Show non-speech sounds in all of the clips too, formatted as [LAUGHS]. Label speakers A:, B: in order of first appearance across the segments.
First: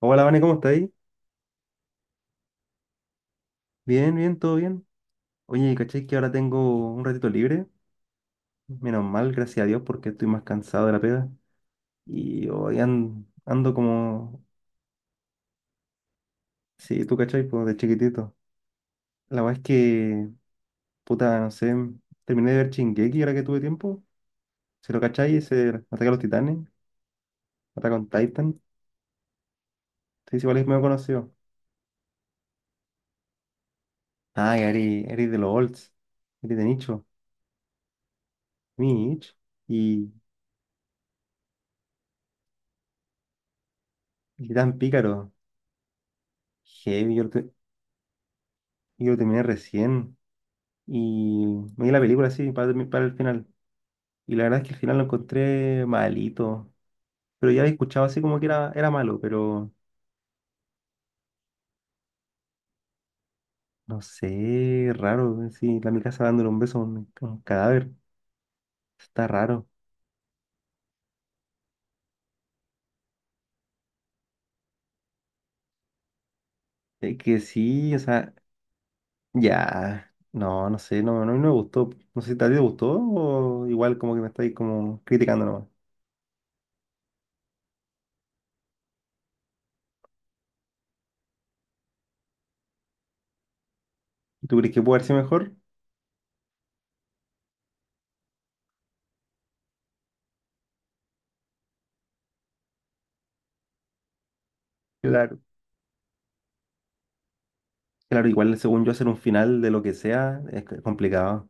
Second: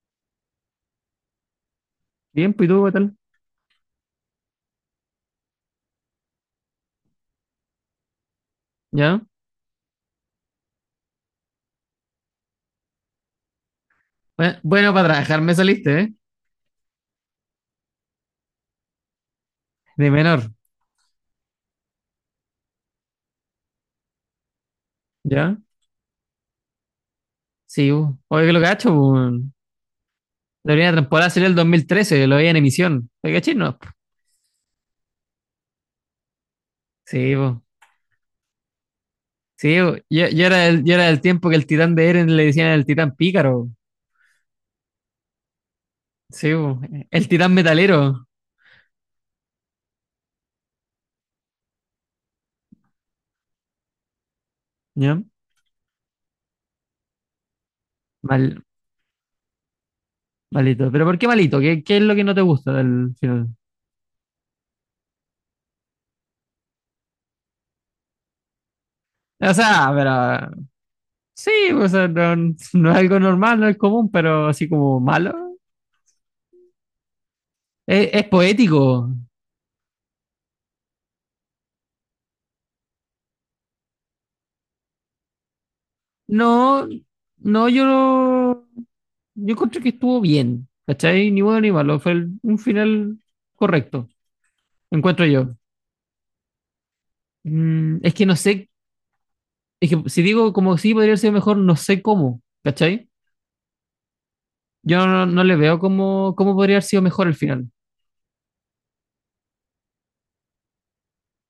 A: Hola, Vane, ¿cómo estáis?
B: Bien, pues ¿y tú qué tal?
A: Bien, bien, todo bien. Oye, ¿cachai que ahora tengo un ratito libre? Menos
B: ¿Ya?
A: mal, gracias a Dios, porque estoy más cansado de la pega. Y hoy ando como...
B: Bueno, bueno, para trabajar me saliste, ¿eh?
A: Sí, tú, ¿cachai? Pues de chiquitito. La verdad es
B: De
A: que,
B: menor,
A: puta, no sé, terminé de ver Shingeki ahora que tuve tiempo. Si lo cachai,
B: ¿ya?
A: ese Ataque a los Titanes,
B: Sí,
A: Ataque on
B: bu. Oye, que
A: Titan.
B: lo cacho, bu.
A: Sí, sí, igual es
B: La
A: medio
B: primera temporada
A: conocido.
B: salió el 2013, lo veía en emisión. ¿Te caché? No.
A: Ah, que eres de los olds, eres de nicho.
B: Sí, bu.
A: Mi nicho.
B: Sí, bu.
A: Y,
B: Yo era del tiempo que el titán de Eren le decían el titán pícaro. Bu.
A: y tan pícaro.
B: Sí, bu.
A: Heavy,
B: El titán metalero.
A: yo lo terminé recién. Y me di la película así para, para el final. Y la verdad es que el final lo
B: ¿Ya?
A: encontré malito. Pero ya había escuchado así como que
B: Mal,
A: era malo, pero
B: malito. ¿Pero por qué malito? ¿Qué es lo que no te gusta del final?
A: no sé, raro. Sí, la Mikasa dándole un beso a a un cadáver. Está
B: O
A: raro.
B: sea, pero... Sí, o sea, no, no es algo normal, no es común, pero así como malo.
A: Es que sí, o
B: Es
A: sea,
B: poético.
A: ya. No, no sé, no, no, no me gustó. No sé si a ti te gustó o igual como que me estáis como criticando nomás.
B: No, no, yo, yo encontré que estuvo bien, ¿cachai? Ni bueno ni malo, fue un final correcto,
A: ¿Tú crees que puede haber sido
B: encuentro
A: mejor?
B: yo. Mm, es que no sé, es que si digo como sí podría haber sido mejor, no sé cómo, ¿cachai? Yo
A: Claro.
B: no le veo cómo, cómo podría haber sido mejor el final.
A: Claro, igual según yo hacer un final de lo que sea es complicado.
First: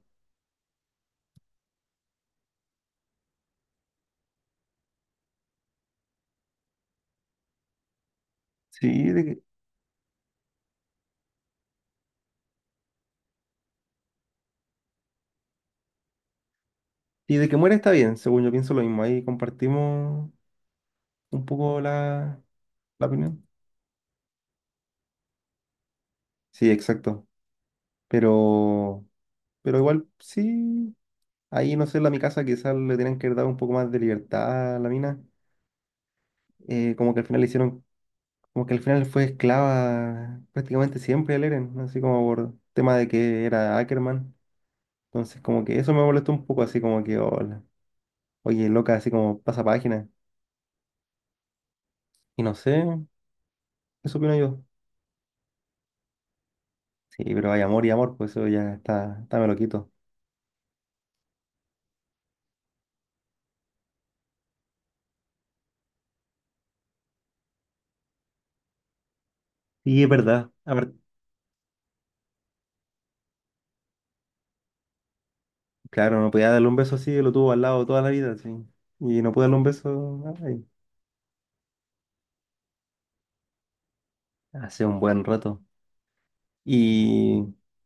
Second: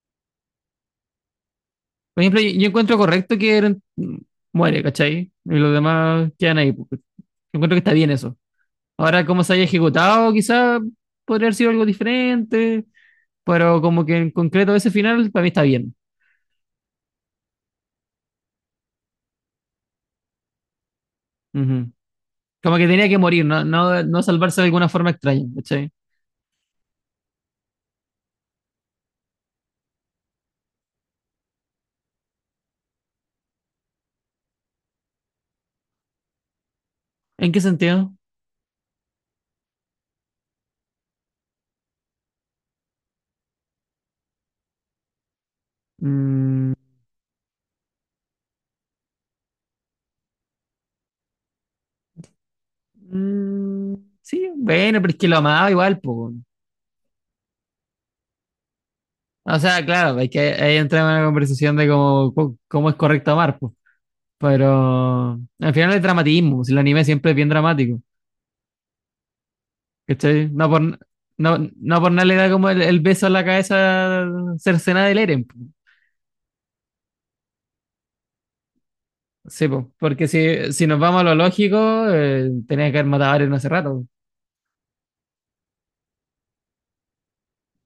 B: Por ejemplo, yo encuentro correcto que Eren muere, ¿cachai? Y los demás quedan ahí, pues. Yo encuentro que está bien eso.
A: Sí, de
B: Ahora,
A: que-
B: cómo se haya ejecutado, quizá podría haber sido algo diferente. Pero como que en concreto ese final para mí está bien.
A: Y de que muere está bien, según yo pienso lo mismo. Ahí compartimos un poco
B: Ujú. Como que
A: la
B: tenía que morir,
A: opinión.
B: no, no, no salvarse de alguna forma extraña, ¿cachai?
A: Sí, exacto. Pero, pero igual, sí. Ahí, no sé, la mi casa quizás le tenían que haber dado un poco más de libertad a la mina. Eh, como que al final le
B: ¿En qué
A: hicieron,
B: sentido?
A: Como que al final fue esclava prácticamente siempre al Eren, así como por tema de que era Ackerman. Entonces, como que eso me molestó un poco,
B: Mm,
A: así como que, "Oh, oye, loca", así como pasa página. Y no sé,
B: mm,
A: eso opino
B: sí,
A: yo.
B: bueno, pero es que lo amaba igual, pues.
A: Sí, pero hay amor y amor, pues eso ya está, está me lo
B: O sea,
A: quito.
B: claro, hay que ahí entra en una conversación de cómo, cómo es correcto amar, pues. Pero al final es dramatismo, si el anime siempre es bien dramático,
A: Y es
B: ¿cachai?
A: verdad. A ver,
B: No, no por nada le da como el beso en la cabeza cercenada del Eren.
A: claro, no podía darle un beso así, lo tuvo al lado toda la vida, sí. Y no pude darle un
B: Sí, po,
A: beso
B: porque
A: ay,
B: si, si nos vamos a lo lógico, tenía que haber matado a Arya hace rato.
A: hace un buen rato. Y,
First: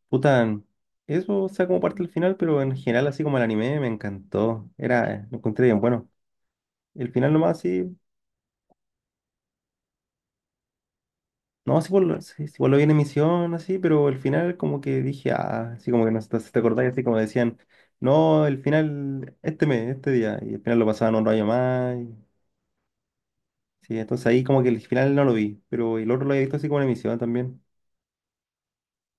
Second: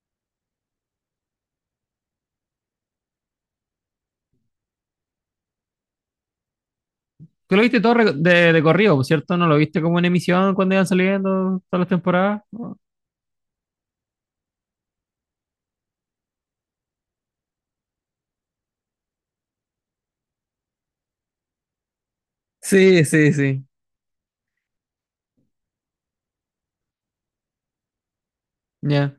A: puta, eso, o sea, como parte del final, pero en general, así como el anime, me encantó. Era, lo encontré bien bueno. El final
B: Tú
A: nomás,
B: lo viste todo
A: sí.
B: de corrido, po, ¿cierto? ¿No lo viste como en emisión cuando iban saliendo
A: No,
B: todas
A: sí,
B: las
A: igual,
B: temporadas?
A: sí, sí, igual lo
B: No.
A: vi en emisión, así, pero al final como que dije, ah, así como que no sé si te acordás, así como decían, no, el final, este mes, este día, y al final lo pasaban un rayo más, y...
B: Sí, sí, sí.
A: sí, entonces ahí como que el final no lo vi, pero el otro lo había visto así como en emisión también.
B: Ya.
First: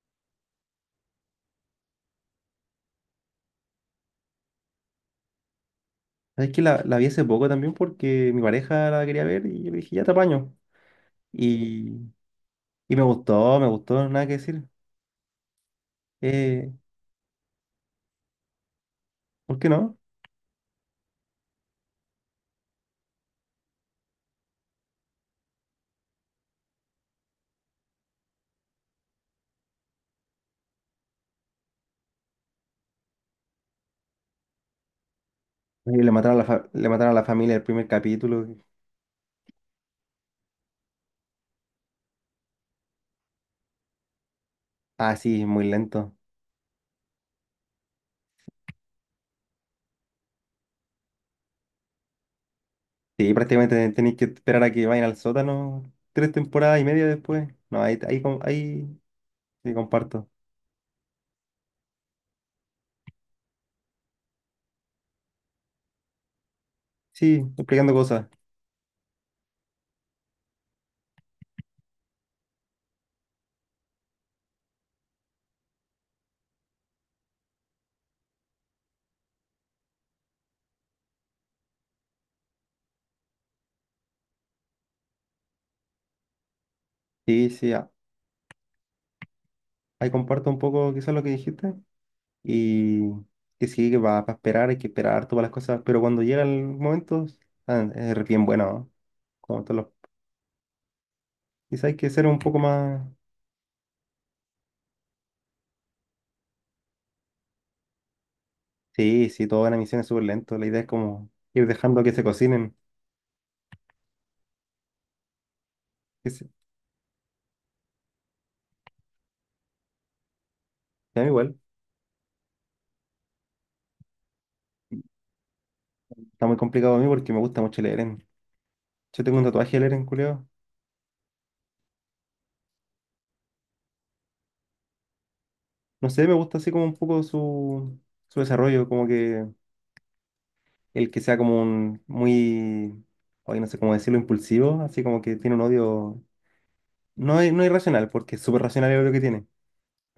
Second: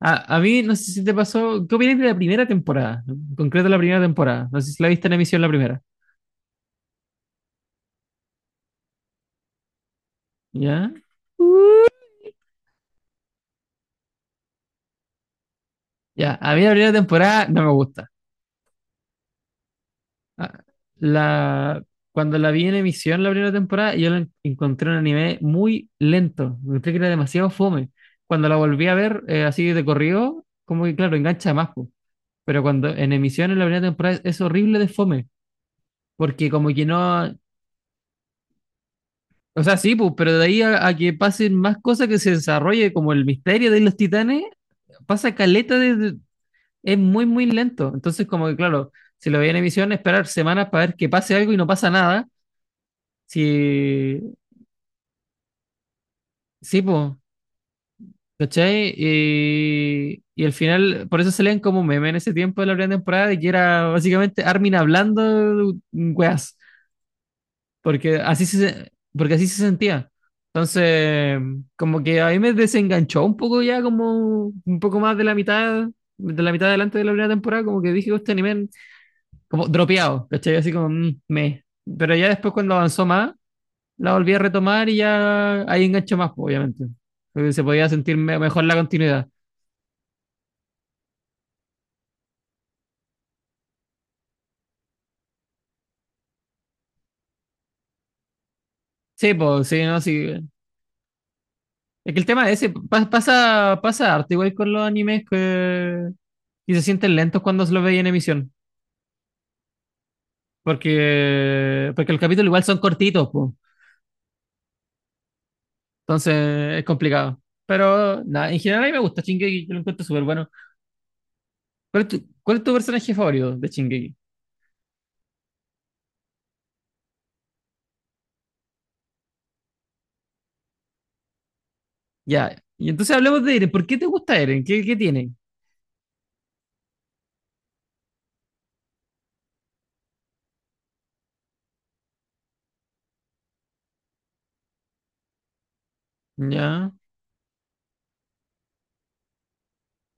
B: A mí, no sé si te pasó, ¿qué opinas de la primera temporada? En concreto la primera temporada. No sé si la viste en emisión la primera.
A: Es que la vi hace poco también porque mi pareja la quería ver y yo le dije, ya te apaño.
B: ¿Ya?
A: Y, y me gustó, nada que decir.
B: Ya, a mí
A: Eh,
B: la primera temporada no me gusta.
A: ¿Por qué no?
B: Ah, la, cuando la vi en emisión la primera temporada, yo la encontré un anime muy lento. Encontré que era demasiado fome. Cuando la volví a ver así de corrido, como que claro, engancha más, po. Pero cuando en emisión en la primera temporada es horrible de fome.
A: Y le mataron a
B: Porque como que
A: le mataron a la
B: no.
A: familia el primer capítulo.
B: O sea, sí, pues, pero de ahí a que pasen más cosas que se desarrolle, como el misterio de los titanes,
A: Ah,
B: pasa
A: sí, muy
B: caleta
A: lento.
B: es muy, muy lento. Entonces, como que claro, si lo veía en emisión, esperar semanas para ver que pase algo y no pasa nada.
A: Sí, prácticamente tenéis
B: Si
A: que esperar a que vayan al sótano tres temporadas
B: Sí,
A: y media
B: pues,
A: después. No, ahí
B: ¿cachai?
A: sí comparto.
B: Y al final, por eso se leen como meme en ese tiempo de la primera temporada, de que era básicamente Armin hablando weas,
A: Sí, explicando cosas.
B: porque así se sentía. Entonces, como que a mí me desenganchó un poco ya, como un poco más de la mitad adelante de la primera temporada, como que dije, este anime, como dropeado, ¿cachai? Así como, mm, me. Pero ya después cuando avanzó más, la volví a retomar y ya ahí enganchó más, po, obviamente.
A: Sí,
B: Porque se
A: sí,
B: podía
A: ah,
B: sentir mejor la continuidad.
A: ahí comparto un poco quizás lo que dijiste. Y que sí, que para esperar hay que esperar todas las cosas. Pero cuando llega el momento, ah, es bien bueno, ¿no?
B: Sí,
A: Como
B: pues, sí, no, sí.
A: quizás hay que
B: Es que
A: ser
B: el
A: un
B: tema
A: poco
B: es ese
A: más...
B: pasa, pasa harto igual con los animes que, y se sienten lentos cuando se los veis en emisión.
A: Sí, sí, toda la misión es súper lento. La idea es como ir
B: Porque,
A: dejando
B: porque
A: que
B: los
A: se
B: capítulos igual
A: cocinen.
B: son cortitos, pues.
A: Que se-
B: Entonces es complicado. Pero nada, en general a mí me gusta Shingeki, yo lo encuentro súper bueno.
A: A mí igual.
B: Cuál es tu personaje favorito de Shingeki?
A: Está muy complicado a mí porque me gusta mucho yo tengo un tatuaje de leer en
B: Ya. Y entonces hablemos de Eren. ¿Por qué te gusta Eren? ¿Qué, qué tiene?
A: no sé, me gusta así como un poco su, su desarrollo, como que el que sea como un muy, hoy no sé cómo decirlo, impulsivo, así como que tiene un odio,
B: Ya.
A: no, no irracional, porque es súper racional el odio que tiene,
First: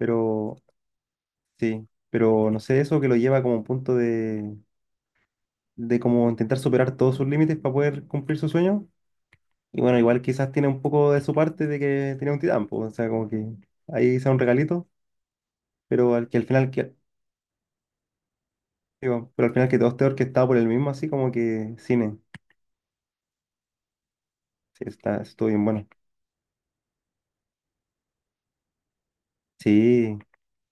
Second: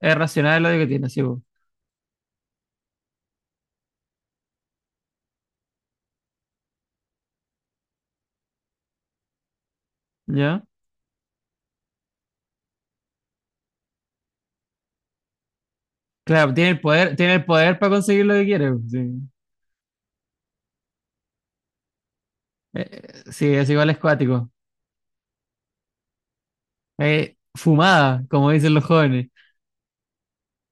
B: Es racional lo que tiene, sí, po.
A: sí, pero no sé, eso que lo lleva como a un punto de como intentar superar todos sus límites para poder cumplir su sueño. Y bueno, igual quizás
B: Ya.
A: tiene un poco de su parte de que tiene un titán, pues, o sea, como que ahí sea un regalito, pero al que al
B: Claro,
A: final que...
B: tiene el poder para conseguir lo que quiere, po, sí.
A: Digo, pero al final que todo esté orquestado por el mismo, así como que cine.
B: Eh, sí, es igual es cuático.
A: Sí, está, estuvo bien bueno.
B: Fumada, como dicen los jóvenes.
A: Sí,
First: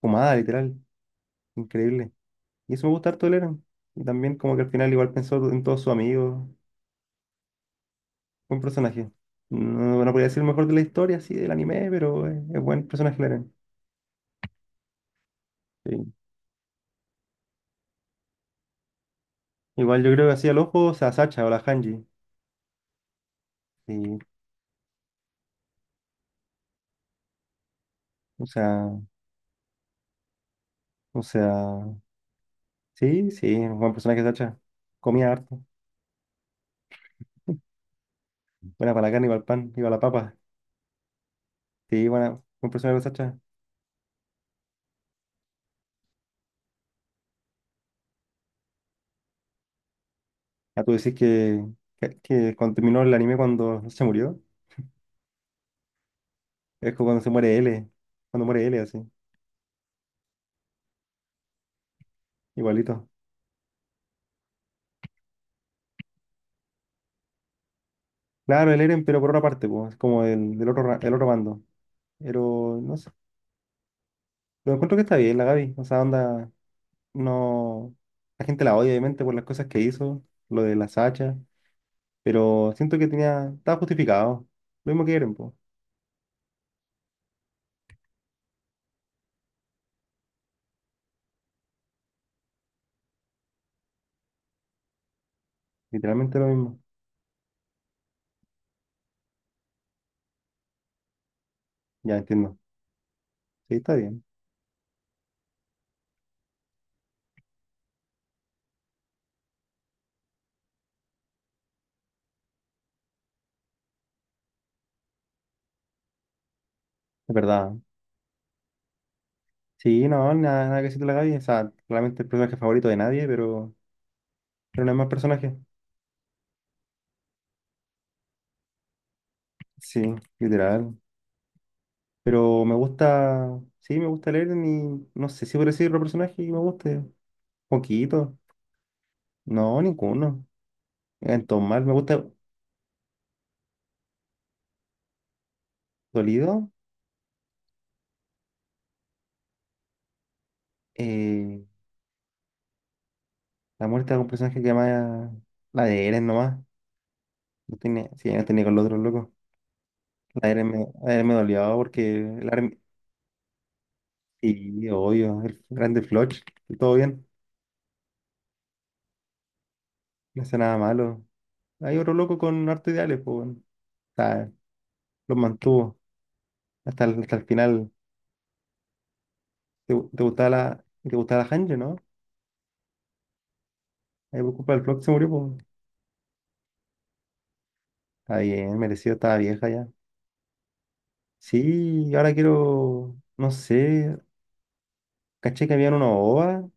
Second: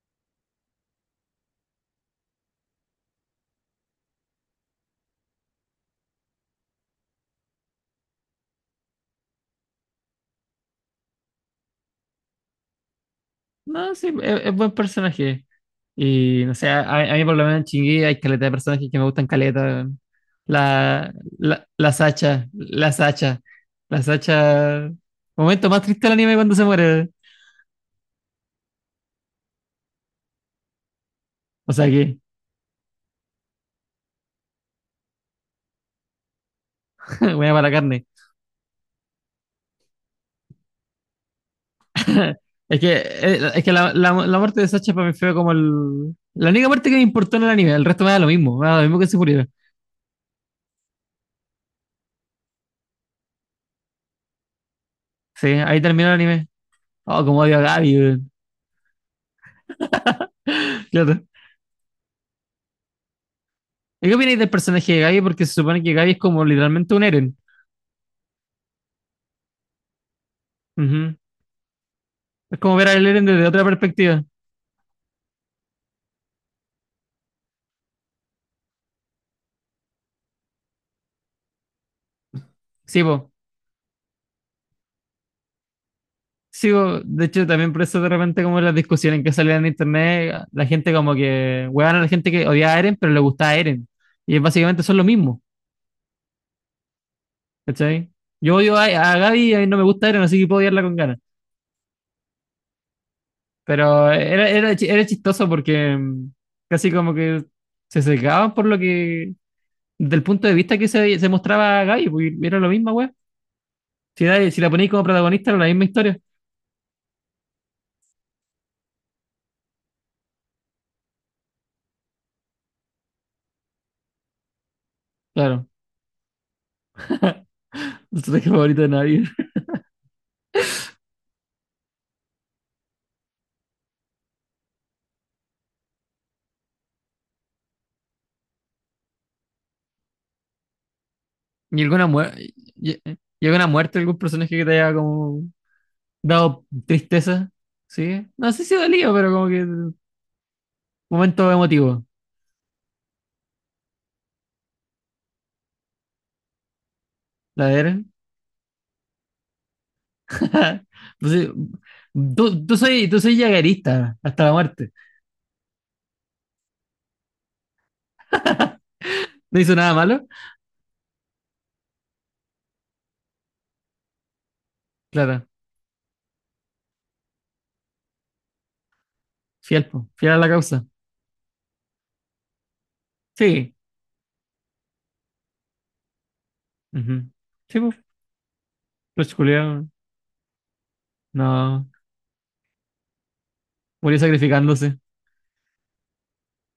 A: fumada, literal. Increíble. Y eso me gusta harto de Leran. Y también como que al final igual pensó en todos sus amigos. Buen personaje. No, no podría decir el mejor de la historia, así, del anime, pero es buen personaje Leran.
B: No, sí, es buen personaje.
A: Sí.
B: Y no sé, a mí por lo menos en Chingui hay caleta de personajes que me gustan caleta, weón.
A: Igual yo creo que hacía el ojo, o sea,
B: La,
A: Sacha o la
B: la, la
A: Hanji.
B: Sacha, la Sacha, la
A: Sí.
B: Sacha. Momento más triste del anime cuando se muere.
A: O sea, o sea,
B: O sea que,
A: sí, sí, un buen personaje Sacha. Comía harto.
B: [LAUGHS] buena para la carne.
A: Buena para la carne, iba al pan, iba a la papa. Sí, buena,
B: [LAUGHS]
A: buen personaje Sacha.
B: Es que la muerte de Sacha para mí fue como el, la única muerte que me importó en el anime. El resto me da lo mismo, me da lo mismo que se muriera.
A: Ah, tú decís que cuando terminó el anime cuando se murió.
B: Sí, ahí terminó el anime.
A: Es como cuando
B: Oh,
A: se
B: como
A: muere
B: odio a
A: L,
B: Gaby, weón.
A: cuando muere L así,
B: Claro.
A: igualito.
B: ¿Y qué opináis del personaje de Gaby? Porque se supone que Gaby es como literalmente un Eren.
A: Claro, el Eren, pero por otra parte, pues, es como el, del otro, el
B: Ujú.
A: otro bando.
B: Es como
A: Pero,
B: ver
A: no
B: al
A: sé,
B: Eren desde otra perspectiva.
A: lo encuentro que está bien la Gaby, o sea, onda, no, la gente la odia obviamente por las cosas que hizo, lo de las hachas, pero siento
B: Sí,
A: que
B: po.
A: tenía, estaba justificado, lo mismo que Eren, pues,
B: Sí, po. De hecho, también por eso de repente como las discusiones que salían en internet, la gente como que huevan a la gente que odiaba a Eren, pero le gustaba a Eren. Y básicamente son lo mismo,
A: literalmente lo mismo.
B: ¿cachai? Yo odio a Gaby y a mí no me gusta Eren, así que puedo odiarla con ganas.
A: Ya entiendo, sí, está
B: Pero
A: bien,
B: era chistoso porque casi como que se secaban por lo que, del punto de vista que se mostraba a Gaby, porque era lo mismo, weón. Si, si la ponéis como protagonista, era la misma historia.
A: es verdad. Sí, no, nada, nada que decir de la Gaby, o sea, realmente el personaje favorito de nadie, pero no hay más personaje.
B: Claro. No personaje favorito de nadie.
A: Sí, literal. Pero me gusta, sí, me gusta leer ni no sé si por decir otro personaje que me guste. Poquito. No, ninguno. En
B: ¿Y
A: mal me
B: alguna,
A: gusta
B: y alguna muerte de algún personaje que te haya como dado
A: dolido.
B: tristeza? ¿Sí? No sé si dolido, pero como que momento
A: eh,
B: emotivo.
A: la muerte de un personaje que llama la de Eren nomás.
B: La
A: No
B: de
A: tiene,
B: Eren.
A: sí, no tenía con los otros locos.
B: [LAUGHS]
A: La de Eren me
B: No,
A: dolió porque el
B: tú,
A: Armin...
B: tú soy yaguerista hasta la
A: sí,
B: muerte.
A: obvio, el grande Floch. Y todo bien.
B: ¿No hizo nada malo?
A: No hace nada malo. Hay otro loco con harto ideales, pues. Bueno, está... los
B: Claro.
A: mantuvo hasta el final.
B: Fiel,
A: ¿Te,
B: po,
A: te
B: fiel a la
A: gustaba
B: causa.
A: te gustaba la Hanjo, no?
B: Sí.
A: Ahí por culpa del Flock se murió, pues.
B: Ujú. Sí, pues.
A: Está bien, merecido,
B: Los
A: estaba vieja
B: culiados.
A: ya.
B: No.
A: Sí, y ahora quiero, no sé,
B: Murió sacrificándose.
A: caché que habían una ova,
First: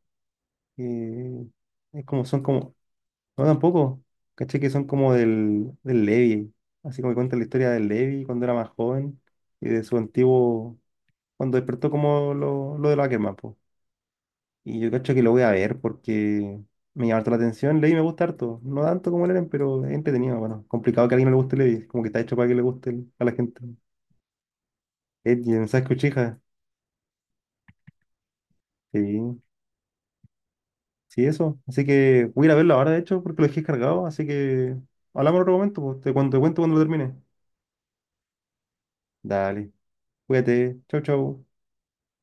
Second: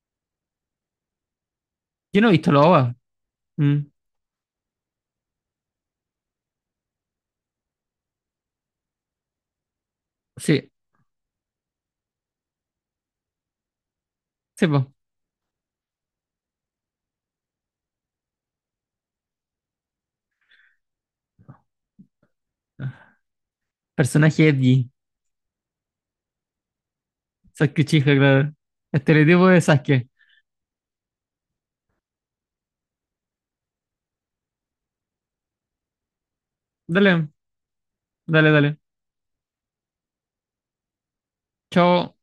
A: que es
B: Yo
A: como,
B: no he
A: son
B: visto la
A: como,
B: OVA.
A: no
B: Mm.
A: tampoco, caché que son como del Levi, así como que cuenta la historia del Levi cuando era más joven y de su
B: Sí.
A: antiguo, cuando despertó como lo de los Ackerman, pues.
B: Sí,
A: Y
B: pues.
A: yo cacho que lo voy a ver porque me llama harto la atención, Levi me gusta harto, no tanto como el Eren, pero es entretenido, bueno, complicado que a alguien no le guste Levi, como que está hecho para que le guste a la gente.
B: Personaje Edgy.
A: Ed y el mensaje Uchiha.
B: Sasuke Uchiha, claro.
A: Sí,
B: Estereotipo de Sasuke.
A: sí, eso. Así que voy a ir a verlo ahora, de hecho, porque lo dejé cargado. Así que hablamos en otro momento, pues. Te cuento cuando lo termine.
B: Dale, dale, dale.
A: Dale, cuídate. Chau, chau.
B: Chao.